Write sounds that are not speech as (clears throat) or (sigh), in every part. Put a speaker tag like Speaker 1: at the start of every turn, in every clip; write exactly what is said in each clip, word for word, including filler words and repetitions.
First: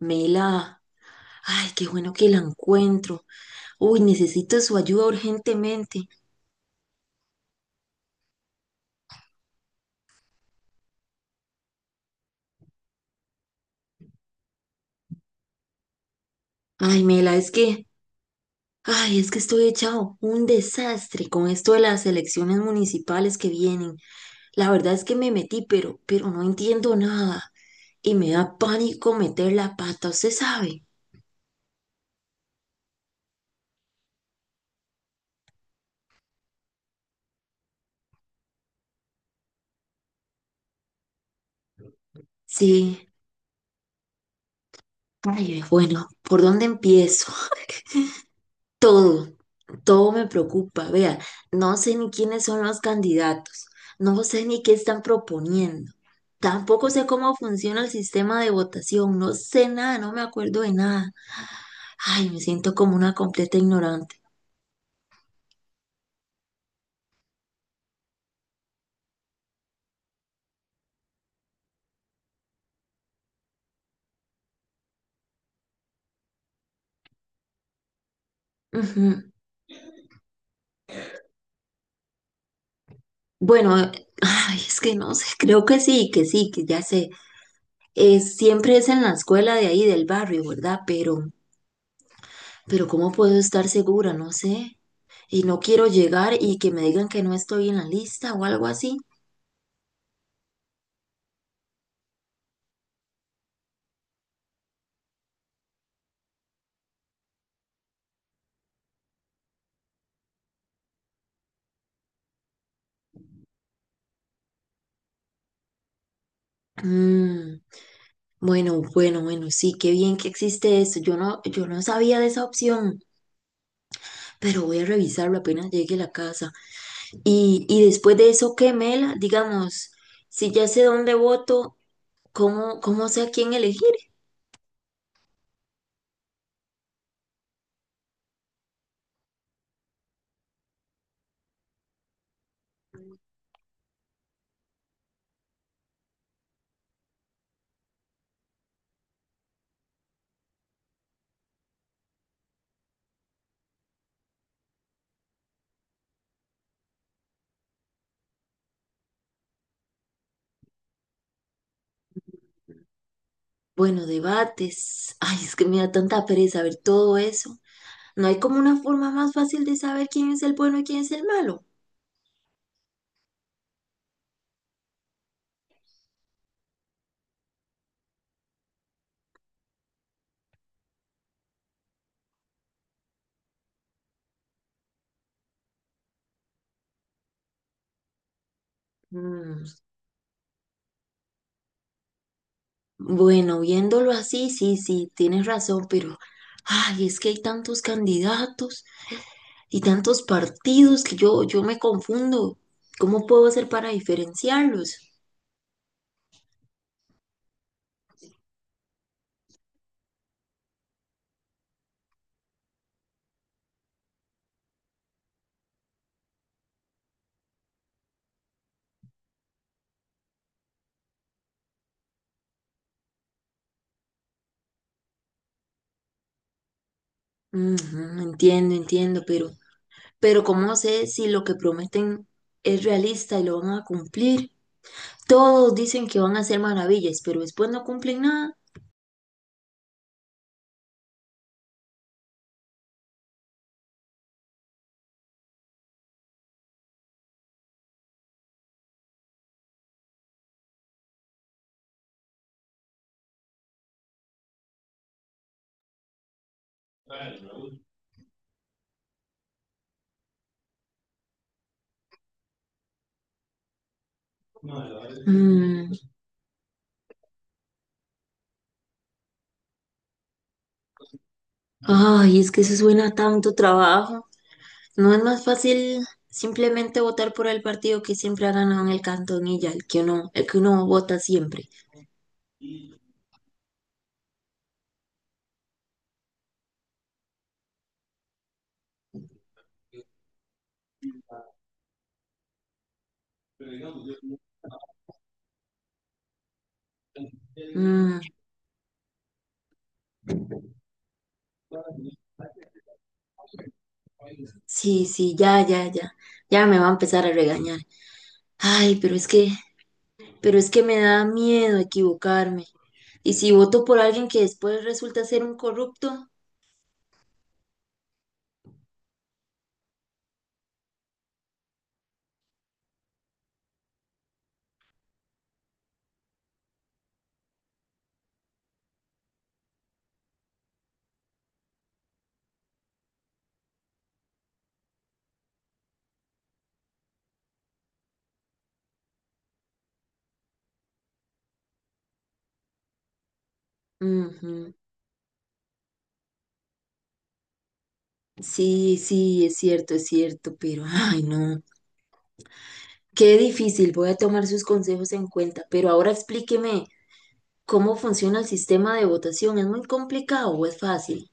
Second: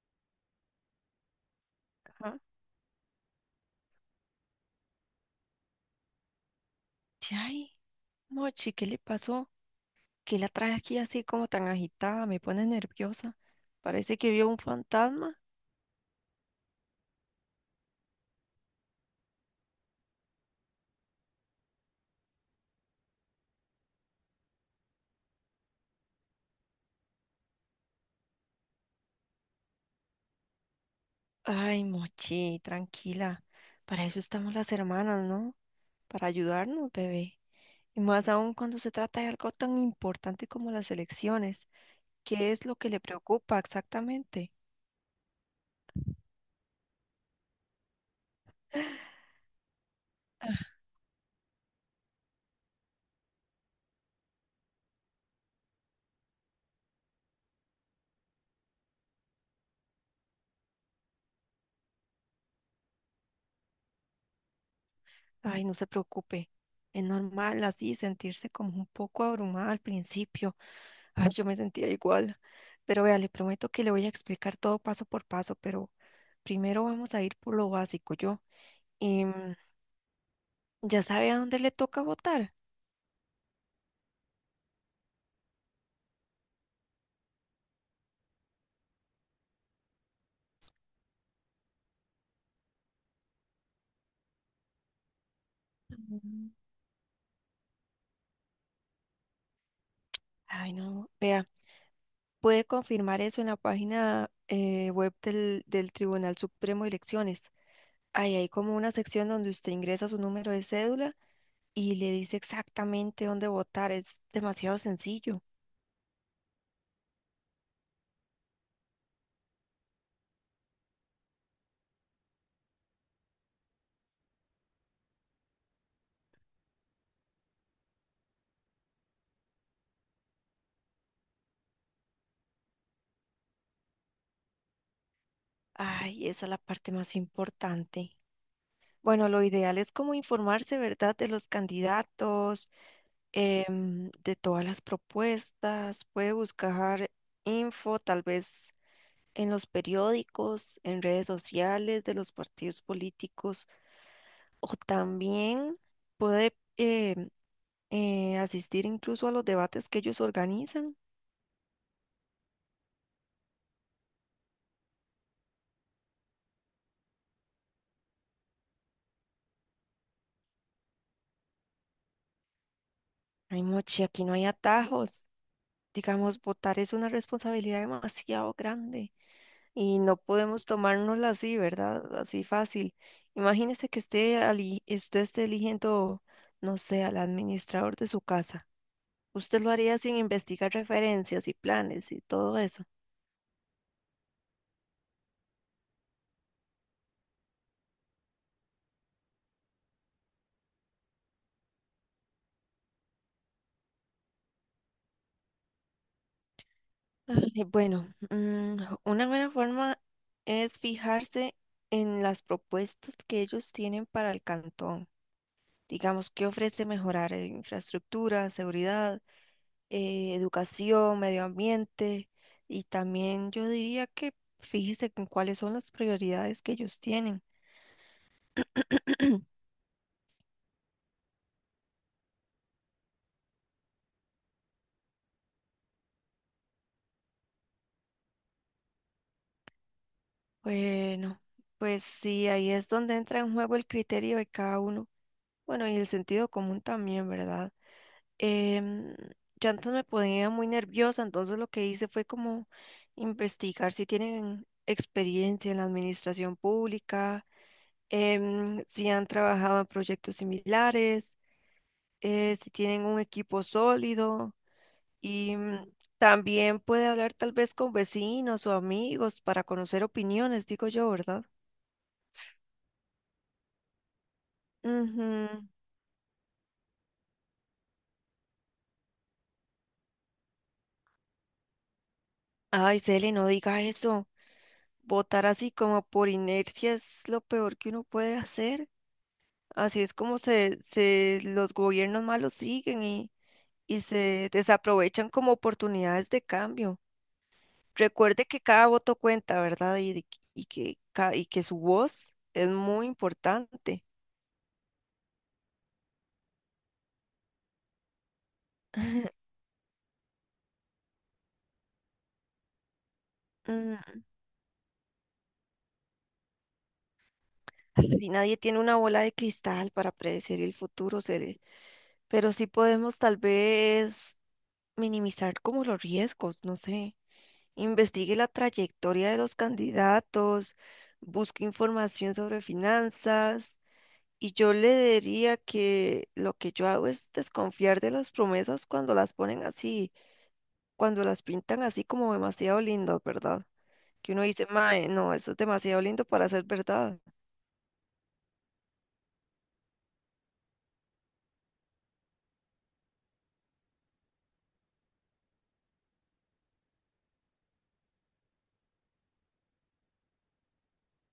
Speaker 1: Mela, ay, qué bueno que la
Speaker 2: Ajá.
Speaker 1: encuentro. Uy, necesito su ayuda urgentemente.
Speaker 2: Sí, Ay, Mochi, ¿qué le pasó? ¿Qué la trae aquí así como tan agitada? Me pone nerviosa. Parece que vio un fantasma.
Speaker 1: Ay, Mela, es que, ay, es que estoy echado un desastre con esto de las elecciones municipales que vienen. La verdad es que me metí, pero, pero no entiendo nada y me da pánico meter la pata, ¿usted sabe?
Speaker 2: Ay, Mochi, tranquila. Para eso estamos las hermanas, ¿no? Para ayudarnos, bebé. Y más aún cuando se trata de algo tan importante como las elecciones. ¿Qué es lo que le
Speaker 1: Sí,
Speaker 2: preocupa exactamente?
Speaker 1: ay, bueno, ¿por dónde empiezo? Todo, todo me preocupa. Vea, no sé ni quiénes son los candidatos, no sé ni qué están proponiendo, tampoco sé cómo funciona el sistema de votación, no sé nada, no me acuerdo de nada. Ay, me siento como una completa ignorante.
Speaker 2: Ay, no se preocupe. Es normal así sentirse como un poco abrumada al principio. Ay, yo me sentía igual. Pero vea, le prometo que le voy a explicar todo paso por paso, pero primero vamos a ir por lo básico, yo.
Speaker 1: Ujú.
Speaker 2: Em, ¿ya sabe a dónde le toca votar?
Speaker 1: Bueno, ay, es que no sé, creo que sí, que sí, que ya sé. Es siempre es en la escuela de ahí del barrio, ¿verdad? Pero, pero ¿cómo puedo estar segura? No sé. Y no quiero llegar
Speaker 2: Mm.
Speaker 1: y que me digan que no estoy en la lista o algo así.
Speaker 2: Ay, no, vea, puede confirmar eso en la página eh, web del, del Tribunal Supremo de Elecciones. Ahí hay como una sección donde usted ingresa su número de cédula y le dice exactamente dónde votar. Es demasiado sencillo.
Speaker 1: Mm, bueno, bueno, bueno, sí, qué bien que existe eso. Yo no, yo no sabía de esa opción, pero voy a revisarlo apenas llegue a la casa. Y, y después de eso, ¿qué, Mela? Digamos, si ya sé dónde voto, ¿cómo, cómo sé a quién elegir?
Speaker 2: Ay, esa es la parte más importante. Bueno, lo ideal es como informarse, ¿verdad?, de los candidatos, em, de todas las propuestas. Puede buscar info, tal vez en los periódicos, en redes sociales de los partidos políticos, o también puede em, eh, asistir incluso a los debates que ellos organizan.
Speaker 1: Bueno, debates. Ay, es que me da tanta pereza ver todo eso. ¿No hay como una forma más fácil de saber quién es el bueno y quién es el malo?
Speaker 2: Ay, Mochi, aquí no hay atajos. Digamos, votar es una responsabilidad demasiado grande y no podemos tomárnosla así, ¿verdad? Así fácil. Imagínese que esté ali- usted esté eligiendo, no sé, al administrador de su casa. Usted
Speaker 1: Mm,
Speaker 2: lo haría sin investigar referencias y planes y todo eso.
Speaker 1: bueno, viéndolo así, sí, sí, tienes razón, pero... Ay, es que hay tantos candidatos. Y tantos partidos que yo, yo me confundo. ¿Cómo puedo hacer para diferenciarlos?
Speaker 2: Ay, bueno, mm, una buena forma es fijarse en las propuestas que ellos tienen para el cantón. Digamos, ¿qué ofrece mejorar? eh, Infraestructura, seguridad, eh, educación, medio ambiente y también yo diría que fíjese en cuáles son las prioridades que ellos tienen.
Speaker 1: Ujú, entiendo, entiendo, pero,
Speaker 2: (clears throat)
Speaker 1: pero ¿cómo sé si lo que prometen es realista y lo van a cumplir? Todos dicen que van a hacer maravillas, pero después no cumplen nada.
Speaker 2: Bueno, pues sí, ahí es donde entra en juego el criterio de cada uno. Bueno, y el sentido común también, ¿verdad? Em, yo antes me ponía muy nerviosa, entonces lo que hice fue como investigar si tienen experiencia en la administración pública, em, si han trabajado en proyectos similares eh, si tienen un equipo sólido y mm,
Speaker 1: Mm,
Speaker 2: también puede hablar tal vez con vecinos o amigos para conocer opiniones, digo yo, ¿verdad?
Speaker 1: ay, es que eso suena a tanto trabajo. ¿No es más
Speaker 2: Ujú.
Speaker 1: fácil simplemente votar por el partido que siempre ha ganado en el cantón y ya, el que uno, el que uno vota siempre?
Speaker 2: Ay, Cele, no diga eso. Votar así como por inercia es lo peor que uno puede hacer. Así es como se, se los gobiernos malos siguen y, y se desaprovechan como oportunidades de cambio.
Speaker 1: Mm,
Speaker 2: Recuerde que cada voto cuenta, ¿verdad? Y, de- y que, ca- y que su voz es muy importante.
Speaker 1: sí, sí, ya, ya, ya. Ya me va a empezar a regañar. Ay, pero es
Speaker 2: (laughs)
Speaker 1: que, pero es que me da miedo equivocarme. Y si voto por
Speaker 2: Mm,
Speaker 1: alguien que después resulta ser un corrupto.
Speaker 2: Si nadie tiene una bola de cristal para predecir el futuro, seré- pero sí podemos tal vez minimizar como los riesgos, no sé. Investigue la trayectoria de los candidatos, busque información sobre finanzas y yo le diría que lo que yo hago es desconfiar de las promesas cuando las ponen así, cuando las pintan así como demasiado lindas, ¿verdad? Que uno dice,
Speaker 1: Ujú.
Speaker 2: mae, no, eso es demasiado lindo para ser verdad.
Speaker 1: Sí, sí, es cierto, es cierto, pero ay, no. Qué difícil, voy a tomar sus consejos en cuenta, pero ahora explíqueme cómo funciona el sistema de votación. ¿Es muy complicado o es fácil?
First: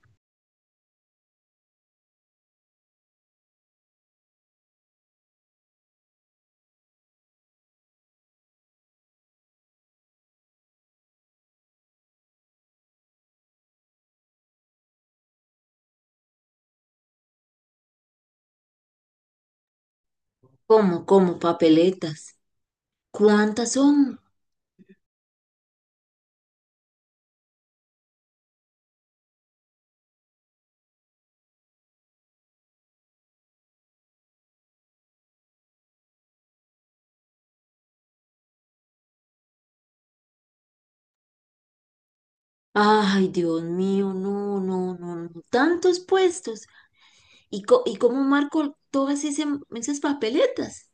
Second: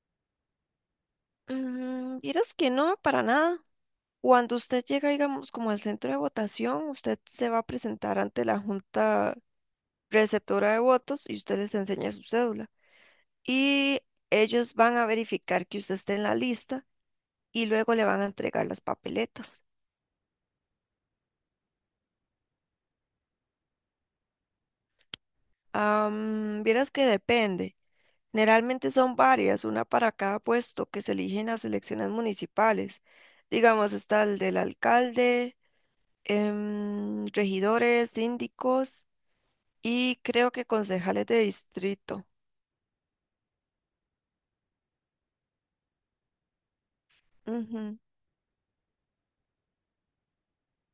Speaker 2: Mm, vieras que no, para nada. Cuando usted llega, digamos, como al centro de votación, usted se va a presentar ante la junta receptora de votos y usted les enseña su cédula. Y ellos van a verificar que usted esté en la lista y luego le van a entregar las papeletas.
Speaker 1: ¿Cómo, cómo, papeletas? ¿Cuántas son?
Speaker 2: Am, vieras que depende. Generalmente son varias, una para cada puesto que se elige en las elecciones municipales. Digamos, está el del alcalde, em, regidores, síndicos y creo que concejales de distrito.
Speaker 1: Ay, Dios mío, no, no, no, no, tantos puestos. ¿Y, co- y
Speaker 2: Ujú.
Speaker 1: cómo marco todas ese- esas papeletas?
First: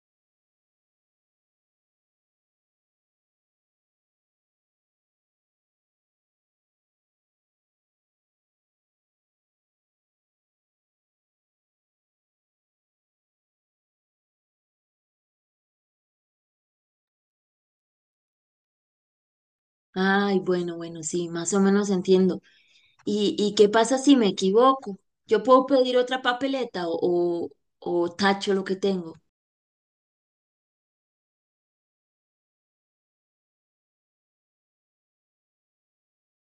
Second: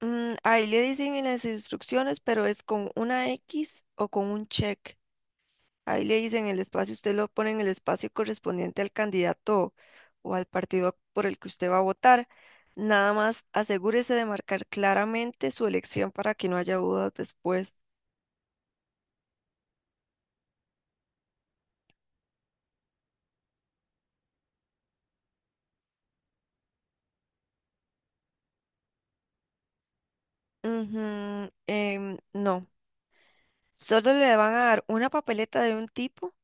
Speaker 2: Mm, ahí le dicen en las instrucciones, pero es con una X o con un check. Ahí le dicen el espacio, usted lo pone en el espacio correspondiente al candidato o al partido por el que usted va a votar. Nada más asegúrese de marcar claramente su elección para que no haya dudas después.
Speaker 1: Ay, bueno, bueno, sí, más o menos entiendo. ¿Y, y qué pasa si me equivoco? ¿Yo puedo pedir otra papeleta o, o, o tacho lo que tengo?
Speaker 2: Ujú, em, no, solo le van a dar una papeleta de un tipo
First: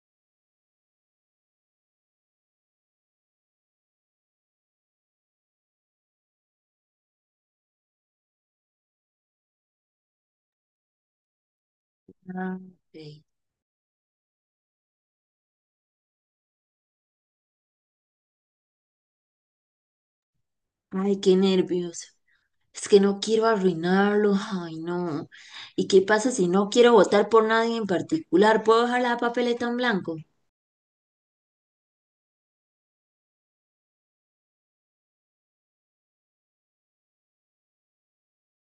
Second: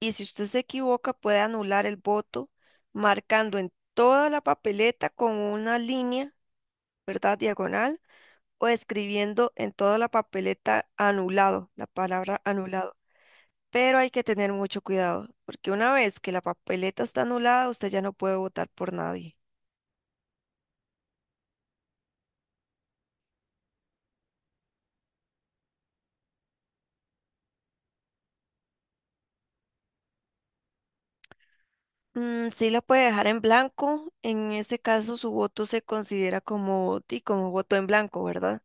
Speaker 2: y si usted se equivoca puede anular el voto marcando en toda la papeleta con una línea, ¿verdad? Diagonal o escribiendo en toda la papeleta anulado, la palabra
Speaker 1: Ah,
Speaker 2: anulado.
Speaker 1: ok.
Speaker 2: Pero hay que tener mucho cuidado porque una vez que la papeleta está anulada, usted ya no puede votar por nadie.
Speaker 1: Ay, qué nervios. Es que no quiero arruinarlo. Ay, no. ¿Y qué pasa si no quiero votar por nadie en particular? ¿Puedo dejar la papeleta en blanco?
Speaker 2: Mm, sí la puede dejar en blanco, en ese caso su voto se considera como, di, como voto en blanco, ¿verdad?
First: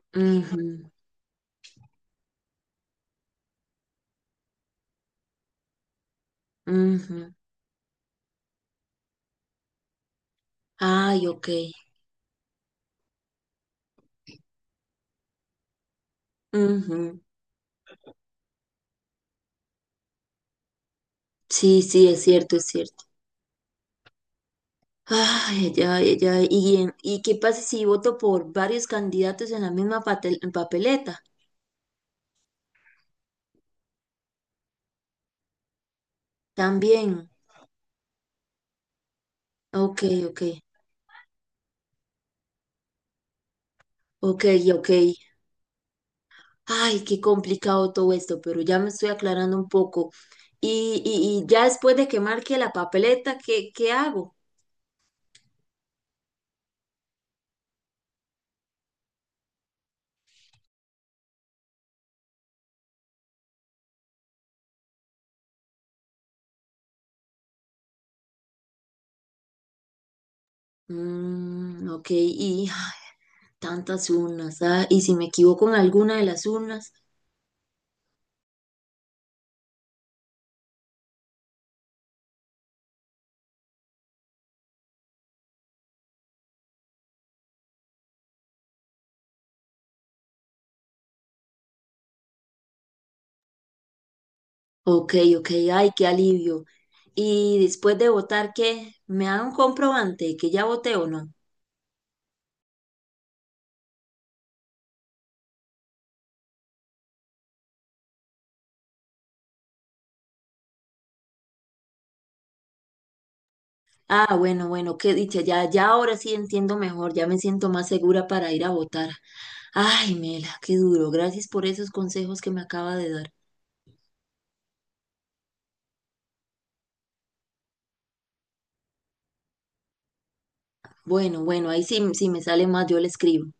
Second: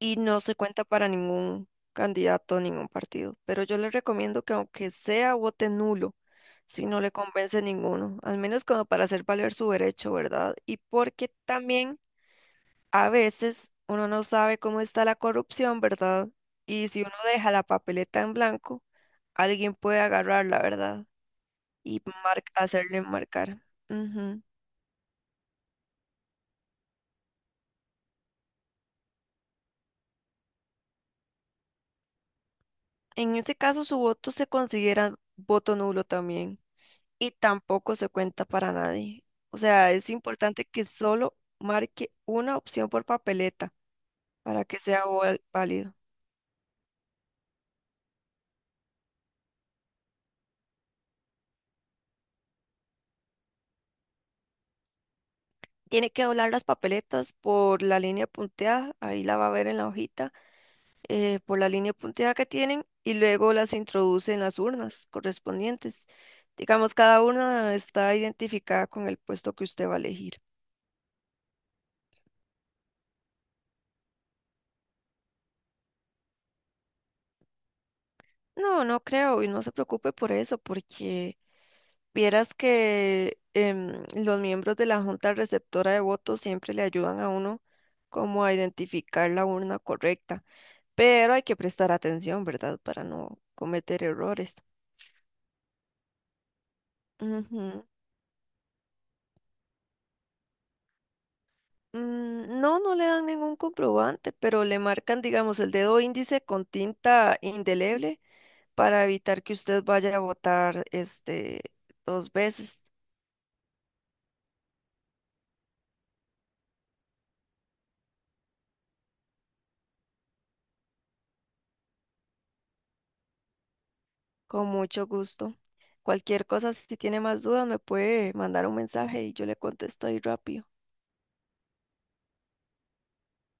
Speaker 2: Y no se cuenta
Speaker 1: Ujú,
Speaker 2: para ningún candidato, ningún partido. Pero yo le recomiendo que aunque sea vote nulo, si no le
Speaker 1: ujú.
Speaker 2: convence ninguno, al menos como para hacer valer su derecho, ¿verdad? Y
Speaker 1: Ay,
Speaker 2: porque
Speaker 1: ok.
Speaker 2: también a veces uno no sabe cómo está la corrupción, ¿verdad? Y si uno
Speaker 1: Ujú.
Speaker 2: deja la papeleta en blanco, alguien puede agarrarla, ¿verdad?
Speaker 1: Sí,
Speaker 2: Y
Speaker 1: sí, es
Speaker 2: mar-
Speaker 1: cierto, es
Speaker 2: hacerle
Speaker 1: cierto.
Speaker 2: marcar. Ujú.
Speaker 1: Ay, ya, ya. ¿Y, en- y qué pasa si voto por varios candidatos en la misma patel- papeleta?
Speaker 2: En ese caso, su voto se considera voto nulo también.
Speaker 1: También.
Speaker 2: Y tampoco se cuenta para nadie. O sea,
Speaker 1: Ok,
Speaker 2: es
Speaker 1: ok.
Speaker 2: importante que solo marque una opción por papeleta
Speaker 1: Ok,
Speaker 2: para que
Speaker 1: ok.
Speaker 2: sea val- válido.
Speaker 1: Ay, qué complicado todo esto, pero ya me estoy aclarando un poco. Y, y, y ya después de que marque la papeleta, ¿qué, qué hago?
Speaker 2: Tiene que doblar las papeletas por la línea punteada, ahí la va a ver en la hojita, eh, por la línea punteada que tienen y luego las introduce en las urnas correspondientes. Digamos, cada una está identificada con el puesto que usted va a elegir.
Speaker 1: Mm, ok, y (sighs) tantas urnas. Ah, ¿y si me equivoco en alguna de las urnas?
Speaker 2: No, no creo y no se preocupe por eso, porque vieras que em, los miembros de la junta receptora de votos siempre le ayudan a uno como a identificar la urna correcta, pero hay que prestar atención, ¿verdad? Para no cometer errores.
Speaker 1: Ok, ok, ay, qué alivio. Y
Speaker 2: Ujú.
Speaker 1: después de votar, ¿qué? ¿Me dan un comprobante que ya voté o no?
Speaker 2: Mm, no, no le dan ningún comprobante, pero le marcan, digamos, el dedo índice con tinta indeleble para evitar que usted vaya a votar este dos veces.
Speaker 1: Ah, bueno, bueno, qué dicha, ya, ya ahora sí entiendo mejor, ya me siento más segura para ir a votar. Ay, Mela, qué duro, gracias por esos consejos que me acaba de dar.
Speaker 2: Con mucho gusto. Cualquier cosa, si tiene más dudas, me puede mandar un mensaje y yo le contesto ahí rápido.
Speaker 1: Bueno, bueno, ahí sí, sí me sale más, yo le escribo.